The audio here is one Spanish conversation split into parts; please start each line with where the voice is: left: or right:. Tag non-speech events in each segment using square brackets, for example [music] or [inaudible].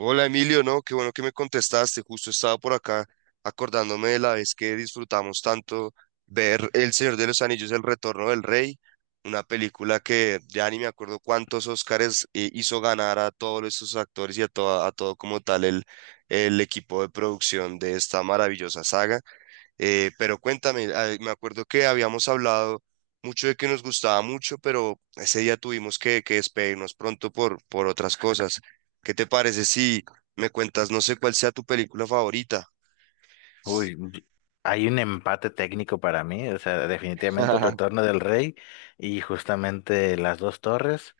right: Hola Emilio, no, qué bueno que me contestaste. Justo estaba por acá acordándome de la vez que disfrutamos tanto ver El Señor de los Anillos, El Retorno del Rey, una película que ya ni me acuerdo cuántos Óscares hizo ganar a todos esos actores y a todo como tal el equipo de producción de esta maravillosa saga. Pero cuéntame, me acuerdo que habíamos hablado mucho de que nos gustaba mucho, pero ese día tuvimos que despedirnos pronto por otras cosas. ¿Qué te parece si me cuentas, no sé cuál sea tu película favorita?
left: Uy, hay un empate técnico para mí, o sea, definitivamente el
right: [laughs]
left: retorno del rey y justamente las dos torres,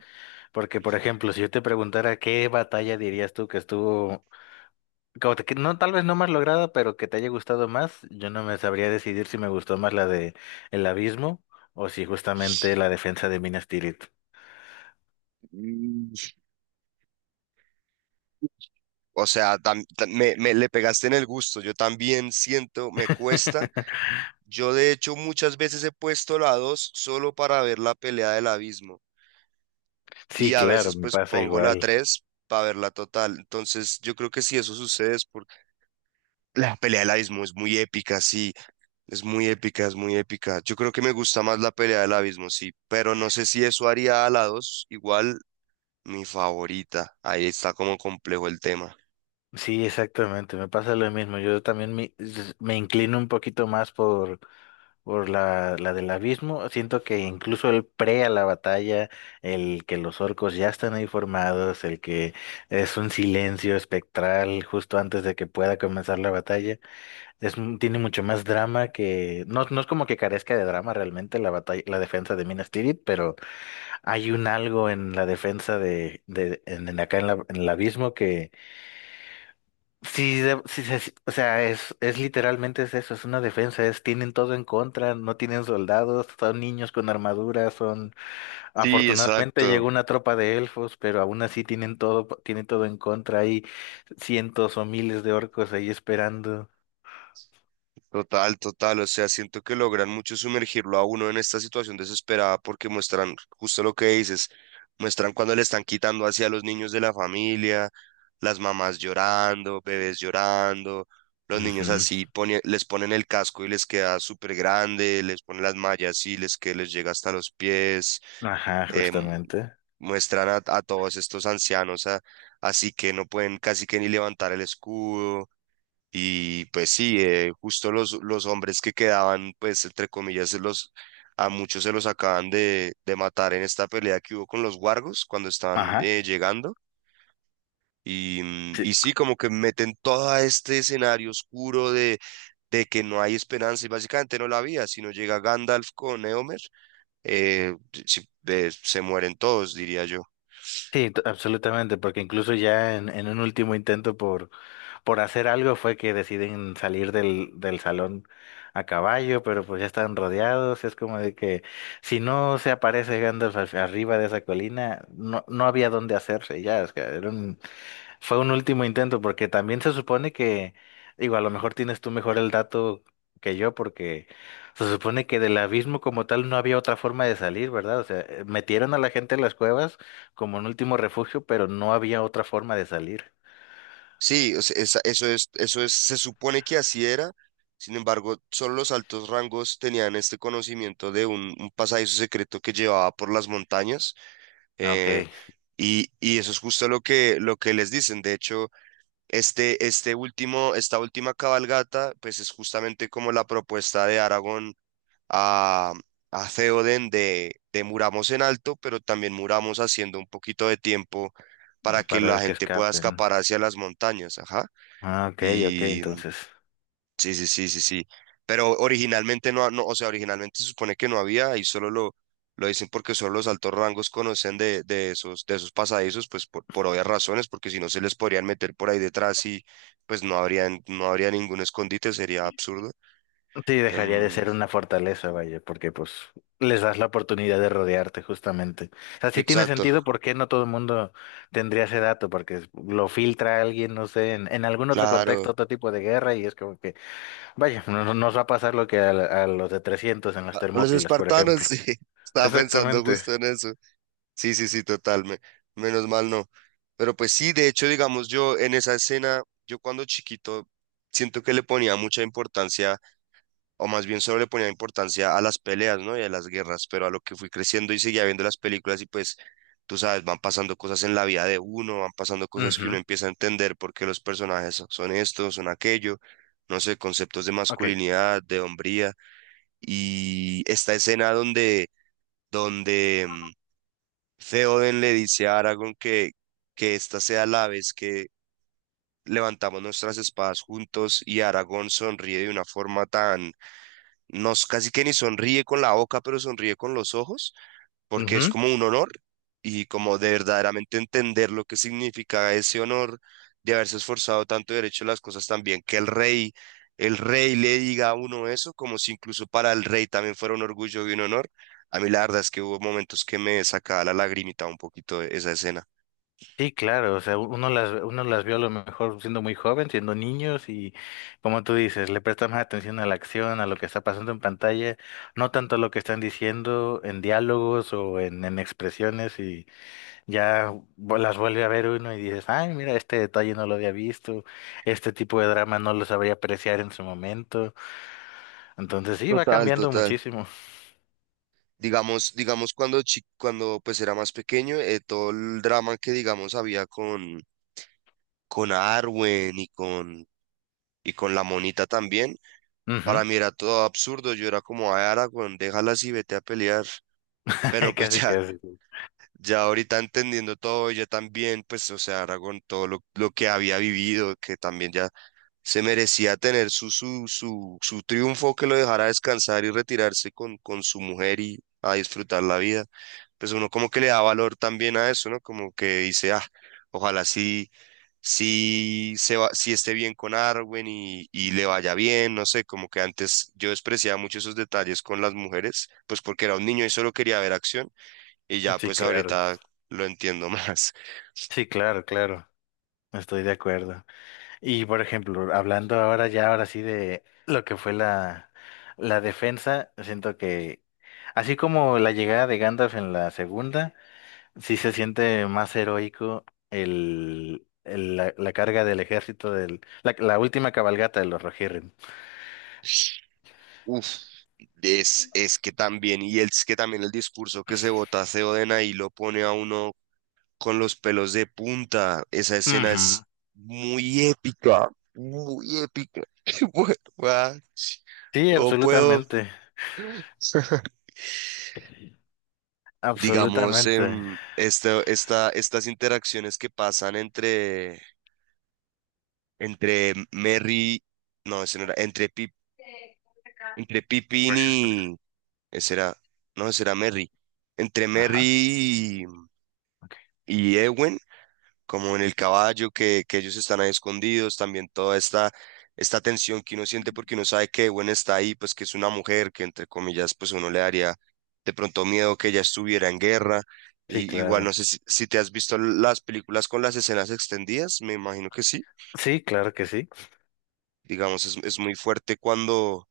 left: porque por ejemplo, si yo te preguntara qué batalla dirías tú que estuvo, como que no, tal vez no más lograda, pero que te haya gustado más, yo no me sabría decidir si me gustó más la de el abismo o si justamente la defensa de Minas Tirith.
right: Mm. O sea, me le pegaste en el gusto. Yo también siento, me cuesta.
left: [laughs]
right: Yo de hecho muchas veces he puesto la 2 solo para ver la pelea del abismo, y
left: Sí,
right: a
left: claro,
right: veces
left: me
right: pues
left: pasa
right: pongo la
left: igual.
right: 3 para ver la total. Entonces yo creo que si eso sucede es... La pelea del abismo es muy épica, sí, es muy épica, es muy épica. Yo creo que me gusta más la pelea del abismo, sí, pero no sé si eso haría a la 2 igual mi favorita. Ahí está como complejo el tema.
left: Sí, exactamente, me pasa lo mismo. Yo también me, me inclino un poquito más por la del abismo. Siento que incluso el pre a la batalla, el que los orcos ya están ahí formados, el que es un silencio espectral justo antes de que pueda comenzar la batalla, es, tiene mucho más drama que. No, no es como que carezca de drama realmente la batalla, la defensa de Minas Tirith, pero hay un algo en la defensa de en acá en el abismo que sí, sí, sí, sí, o sea, es literalmente es eso, es una defensa, es, tienen todo en contra, no tienen soldados, son niños con armaduras, son,
right: Sí,
left: afortunadamente
right: exacto.
left: llegó una tropa de elfos, pero aún así tienen todo en contra, hay cientos o miles de orcos ahí esperando.
right: Total, total, o sea, siento que logran mucho sumergirlo a uno en esta situación desesperada porque muestran justo lo que dices, muestran cuando le están quitando hacia a los niños de la familia, las mamás llorando, bebés llorando, los niños
left: Ujú.
right: así les ponen el casco y les queda súper grande, les ponen las mallas y les que les llega hasta los pies,
left: Ajá,
right: eh, mu-
left: justamente.
right: muestran a todos estos ancianos así que no pueden casi que ni levantar el escudo y pues sí, justo los hombres que quedaban, pues entre comillas, a muchos se los acaban de matar en esta pelea que hubo con los Wargos cuando están
left: Ajá.
right: llegando.
left: Sí,
right: Y sí, como que meten todo este escenario oscuro de que no hay esperanza y básicamente no la había. Si no llega Gandalf con Eomer, eh, se mueren todos, diría yo.
left: sí, absolutamente, porque incluso ya en un último intento por hacer algo fue que deciden salir del, del salón a caballo, pero pues ya están rodeados. Es como de que si no se aparece Gandalf arriba de esa colina, no, no había dónde hacerse ya. O sea, fue un último intento, porque también se supone que, digo, a lo mejor tienes tú mejor el dato que yo, porque se supone que del abismo como tal no había otra forma de salir, ¿verdad? O sea, metieron a la gente en las cuevas como un último refugio, pero no había otra forma de salir.
right: Sí, o sea, eso es, se supone que así era. Sin embargo, solo los altos rangos tenían este conocimiento de un pasadizo secreto que llevaba por las montañas.
left: Ok,
right: eh, y, y eso es justo lo lo que les dicen. De hecho, este último, esta última cabalgata, pues es justamente como la propuesta de Aragón a, a Theoden de muramos en alto, pero también muramos haciendo un poquito de tiempo para que la
left: para que
right: gente pueda
left: escapen.
right: escapar hacia las montañas. Ajá.
left: Ah, ok, ok,
right: Y mm,
left: entonces.
right: sí, sí, sí, sí, sí. Pero originalmente no, no, o sea, originalmente se supone que no había, y solo lo dicen porque solo los altos rangos conocen de esos pasadizos, pues por obvias razones, porque si no se les podrían meter por ahí detrás y pues no habrían, no habría ningún escondite, sería absurdo.
left: Sí, dejaría de
right: Em,
left: ser una fortaleza, vaya, porque pues les das la oportunidad de rodearte justamente. O sea, sí tiene
right: exacto,
left: sentido por qué no todo el mundo tendría ese dato, porque lo filtra alguien, no sé, en algún otro
right: claro.
left: contexto, otro tipo de guerra, y es como que, vaya, no, no nos va a pasar lo que a, a los de 300 en las
right: Ah, los
left: Termópilas, por
right: espartanos, [laughs]
left: ejemplo.
right: sí, estaba pensando
left: Exactamente.
right: justo en eso. Sí, sí, sí, total, menos mal no. Pero pues sí, de hecho, digamos, yo en esa escena, yo cuando chiquito, siento que le ponía mucha importancia, o más bien solo le ponía importancia a las peleas, ¿no? Y a las guerras, pero a lo que fui creciendo y seguía viendo las películas y pues, tú sabes, van pasando cosas en la vida de uno, van pasando cosas que uno
left: Ujú,
right: empieza a entender porque los personajes son estos, son aquello, no sé, conceptos de
left: ok.
right: masculinidad, de hombría, y esta escena donde Theoden le dice a Aragorn que esta sea la vez que levantamos nuestras espadas juntos y Aragorn sonríe de una forma tan, no casi que ni sonríe con la boca, pero sonríe con los ojos, porque es
left: Ujú.
right: como un honor y como de verdaderamente entender lo que significa ese honor de haberse esforzado tanto y haber hecho las cosas tan bien, que el rey le diga a uno eso, como si incluso para el rey también fuera un orgullo y un honor. A mí la verdad es que hubo momentos que me sacaba la lagrimita un poquito esa escena.
left: Sí, claro, o sea, uno las vio a lo mejor siendo muy joven, siendo niños y como tú dices, le prestan más atención a la acción, a lo que está pasando en pantalla, no tanto a lo que están diciendo en diálogos o en expresiones y ya las vuelve a ver uno y dices, ay, mira, este detalle no lo había visto, este tipo de drama no lo sabría apreciar en su momento, entonces sí, va
right: Total,
left: cambiando
right: total.
left: muchísimo.
right: Digamos, digamos cuando cuando pues era más pequeño, todo el drama que digamos había con Arwen y con la monita también.
left: Ujú.
right: Para mí era todo absurdo, yo era como, ay, Aragorn, déjala así, vete a pelear. Pero
left: [laughs]
right: pues [laughs]
left: Casi,
right: ya,
left: casi.
right: ya ahorita entendiendo todo, ella también, pues, o sea, Aragorn, todo lo que había vivido, que también ya se merecía tener su triunfo, que lo dejara descansar y retirarse con su mujer y a disfrutar la vida. Pues uno como que le da valor también a eso, ¿no? Como que dice, ah, ojalá sí si esté bien con Arwen y le vaya bien, no sé, como que antes yo despreciaba mucho esos detalles con las mujeres, pues porque era un niño y solo quería ver acción, y ya
left: Sí,
right: pues
left: claro,
right: ahorita lo entiendo [laughs] más.
left: sí, claro, claro, estoy de acuerdo. Y por ejemplo, hablando ahora ya, ahora sí de lo que fue la, la defensa, siento que así como la llegada de Gandalf en la segunda, sí se siente más heroico el, la carga del ejército del, la última cabalgata de los Rohirrim.
right: Uf, es que también, y es que también el discurso que se bota Theoden ahí lo pone a uno con los pelos de punta, esa escena
left: Ujú.
right: es muy épica, muy épica. [laughs] Bueno, ah,
left: Sí,
right: no puedo.
left: absolutamente,
right: [laughs] Digamos,
left: absolutamente.
right: esta, esta, estas interacciones que pasan entre, entre Merry, no, ese no era, entre, Pip, entre Pippin
left: Gracias, Pastor.
right: y, ese era, no, ese era Merry, entre
left: Ajá,
right: Merry
left: ok.
right: y Ewen como en el caballo, que ellos están ahí escondidos, también toda esta tensión que uno siente porque uno sabe que Gwen está ahí, pues que es una mujer, que entre comillas, pues uno le daría de pronto miedo que ella estuviera en guerra.
left: Sí,
right: Y, igual no
left: claro.
right: sé si te has visto las películas con las escenas extendidas, me imagino que sí.
left: Sí, claro que sí.
right: Digamos, es muy fuerte cuando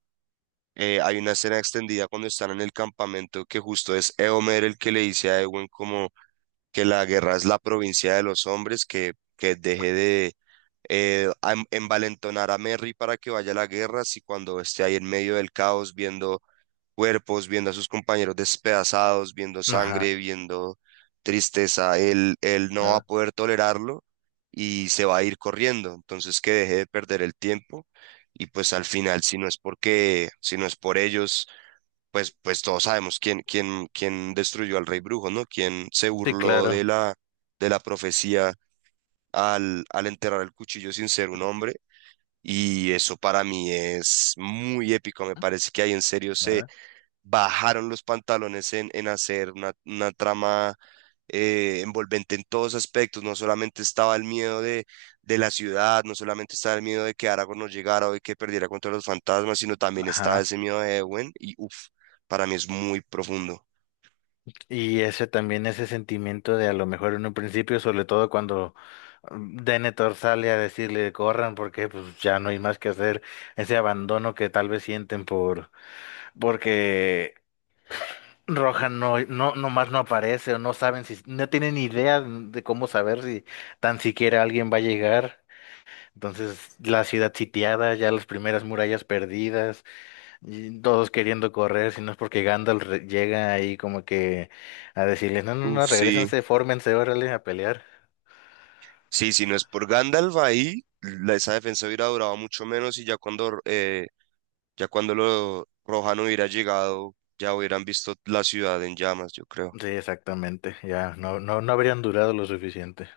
right: hay una escena extendida cuando están en el campamento, que justo es Eomer el que le dice a Ewen como que la guerra es la provincia de los hombres, que deje de envalentonar a Merry para que vaya a la guerra, si cuando esté ahí en medio del caos, viendo cuerpos, viendo a sus compañeros despedazados, viendo
left: Ajá,
right: sangre, viendo tristeza, él no va a
left: nada.
right: poder tolerarlo y se va a ir corriendo. Entonces que deje de perder el tiempo y pues al final, si no es porque, si no es por ellos, pues, pues todos sabemos quién, quién, quién destruyó al rey brujo, ¿no? Quién se
left: Sí,
right: burló
left: claro.
right: de la profecía al enterrar el cuchillo sin ser un hombre. Y eso para mí es muy épico. Me parece que ahí en serio se
left: Nada.
right: bajaron los pantalones en hacer una trama envolvente en todos aspectos. No solamente estaba el miedo de la ciudad, no solamente estaba el miedo de que Aragorn no llegara o de que perdiera contra los fantasmas, sino también estaba
left: Ajá.
right: ese miedo de Ewen. Y uff, para mí es muy profundo.
left: Y ese también, ese sentimiento de a lo mejor en un principio, sobre todo cuando mm, Denethor sale a decirle corran porque pues ya no hay más que hacer, ese abandono que tal vez sienten por porque Rohan no, no, nomás no aparece o no saben si, no tienen idea de cómo saber si tan siquiera alguien va a llegar. Entonces, la ciudad sitiada, ya las primeras murallas perdidas. Y todos queriendo correr, si no es porque Gandalf llega ahí como que a decirles, no, no, no,
right: Uf, sí,
left: regrésense, fórmense, órale, a pelear.
right: sí, si no es por Gandalf ahí, esa defensa hubiera durado mucho menos y ya cuando ya cuando los Rohan hubiera llegado, ya hubieran visto la ciudad en llamas, yo creo.
left: Sí, exactamente, ya, no, no, no habrían durado lo suficiente,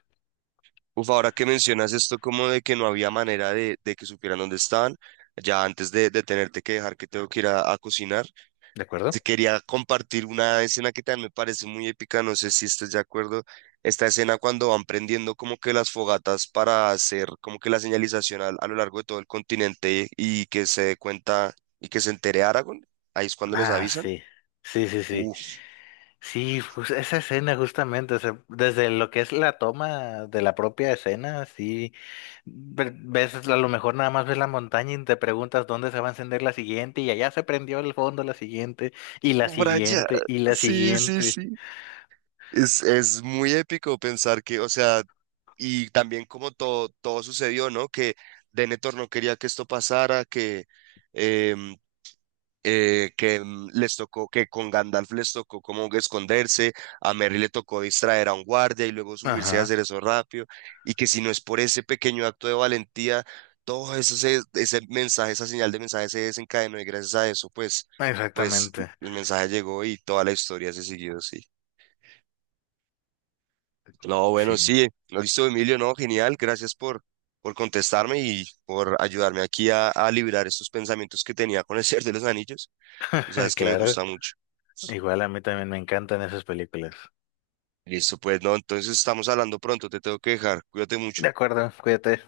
right: Uf, ahora que mencionas esto como de que no había manera de que supieran dónde estaban, ya antes de tenerte que dejar que tengo que ir a cocinar,
left: ¿de
right: te
left: acuerdo?
right: quería compartir una escena que también me parece muy épica, no sé si estás de acuerdo. Esta escena cuando van prendiendo como que las fogatas para hacer como que la señalización a lo largo de todo el continente y, que se dé cuenta y que se entere Aragorn, ahí es cuando les
left: Ah,
right: avisan.
left: sí, sí, sí, sí, sí, pues esa escena justamente, o sea, desde lo que es la toma de la propia escena, sí, ves, a lo mejor nada más ves la montaña y te preguntas dónde se va a encender la siguiente, y allá se prendió el fondo la siguiente, y la
right: Brian,
left: siguiente, y la
right: sí, sí,
left: siguiente.
right: sí. Es muy épico pensar que, o sea, y también como todo, todo sucedió, ¿no? Que Denethor no quería que esto pasara, que em, les tocó, que con Gandalf les tocó como que esconderse, a Merry le tocó distraer a un guardia y luego subirse a
left: Ajá,
right: hacer eso rápido, y que si no es por ese pequeño acto de valentía, todo eso ese mensaje, esa señal de mensaje se desencadenó y gracias a eso, pues, pues
left: exactamente.
right: el mensaje llegó y toda la historia se siguió así. No, bueno,
left: Sí,
right: sí, no listo, Emilio, no, genial, gracias por contestarme y por ayudarme aquí a liberar estos pensamientos que tenía con El Señor de los Anillos. Tú
left: [laughs]
right: sabes que me
left: claro.
right: gusta mucho.
left: Igual a mí también me encantan esas películas.
right: Listo, pues no, entonces estamos hablando pronto, te tengo que dejar, cuídate mucho.
left: De acuerdo, cuídate.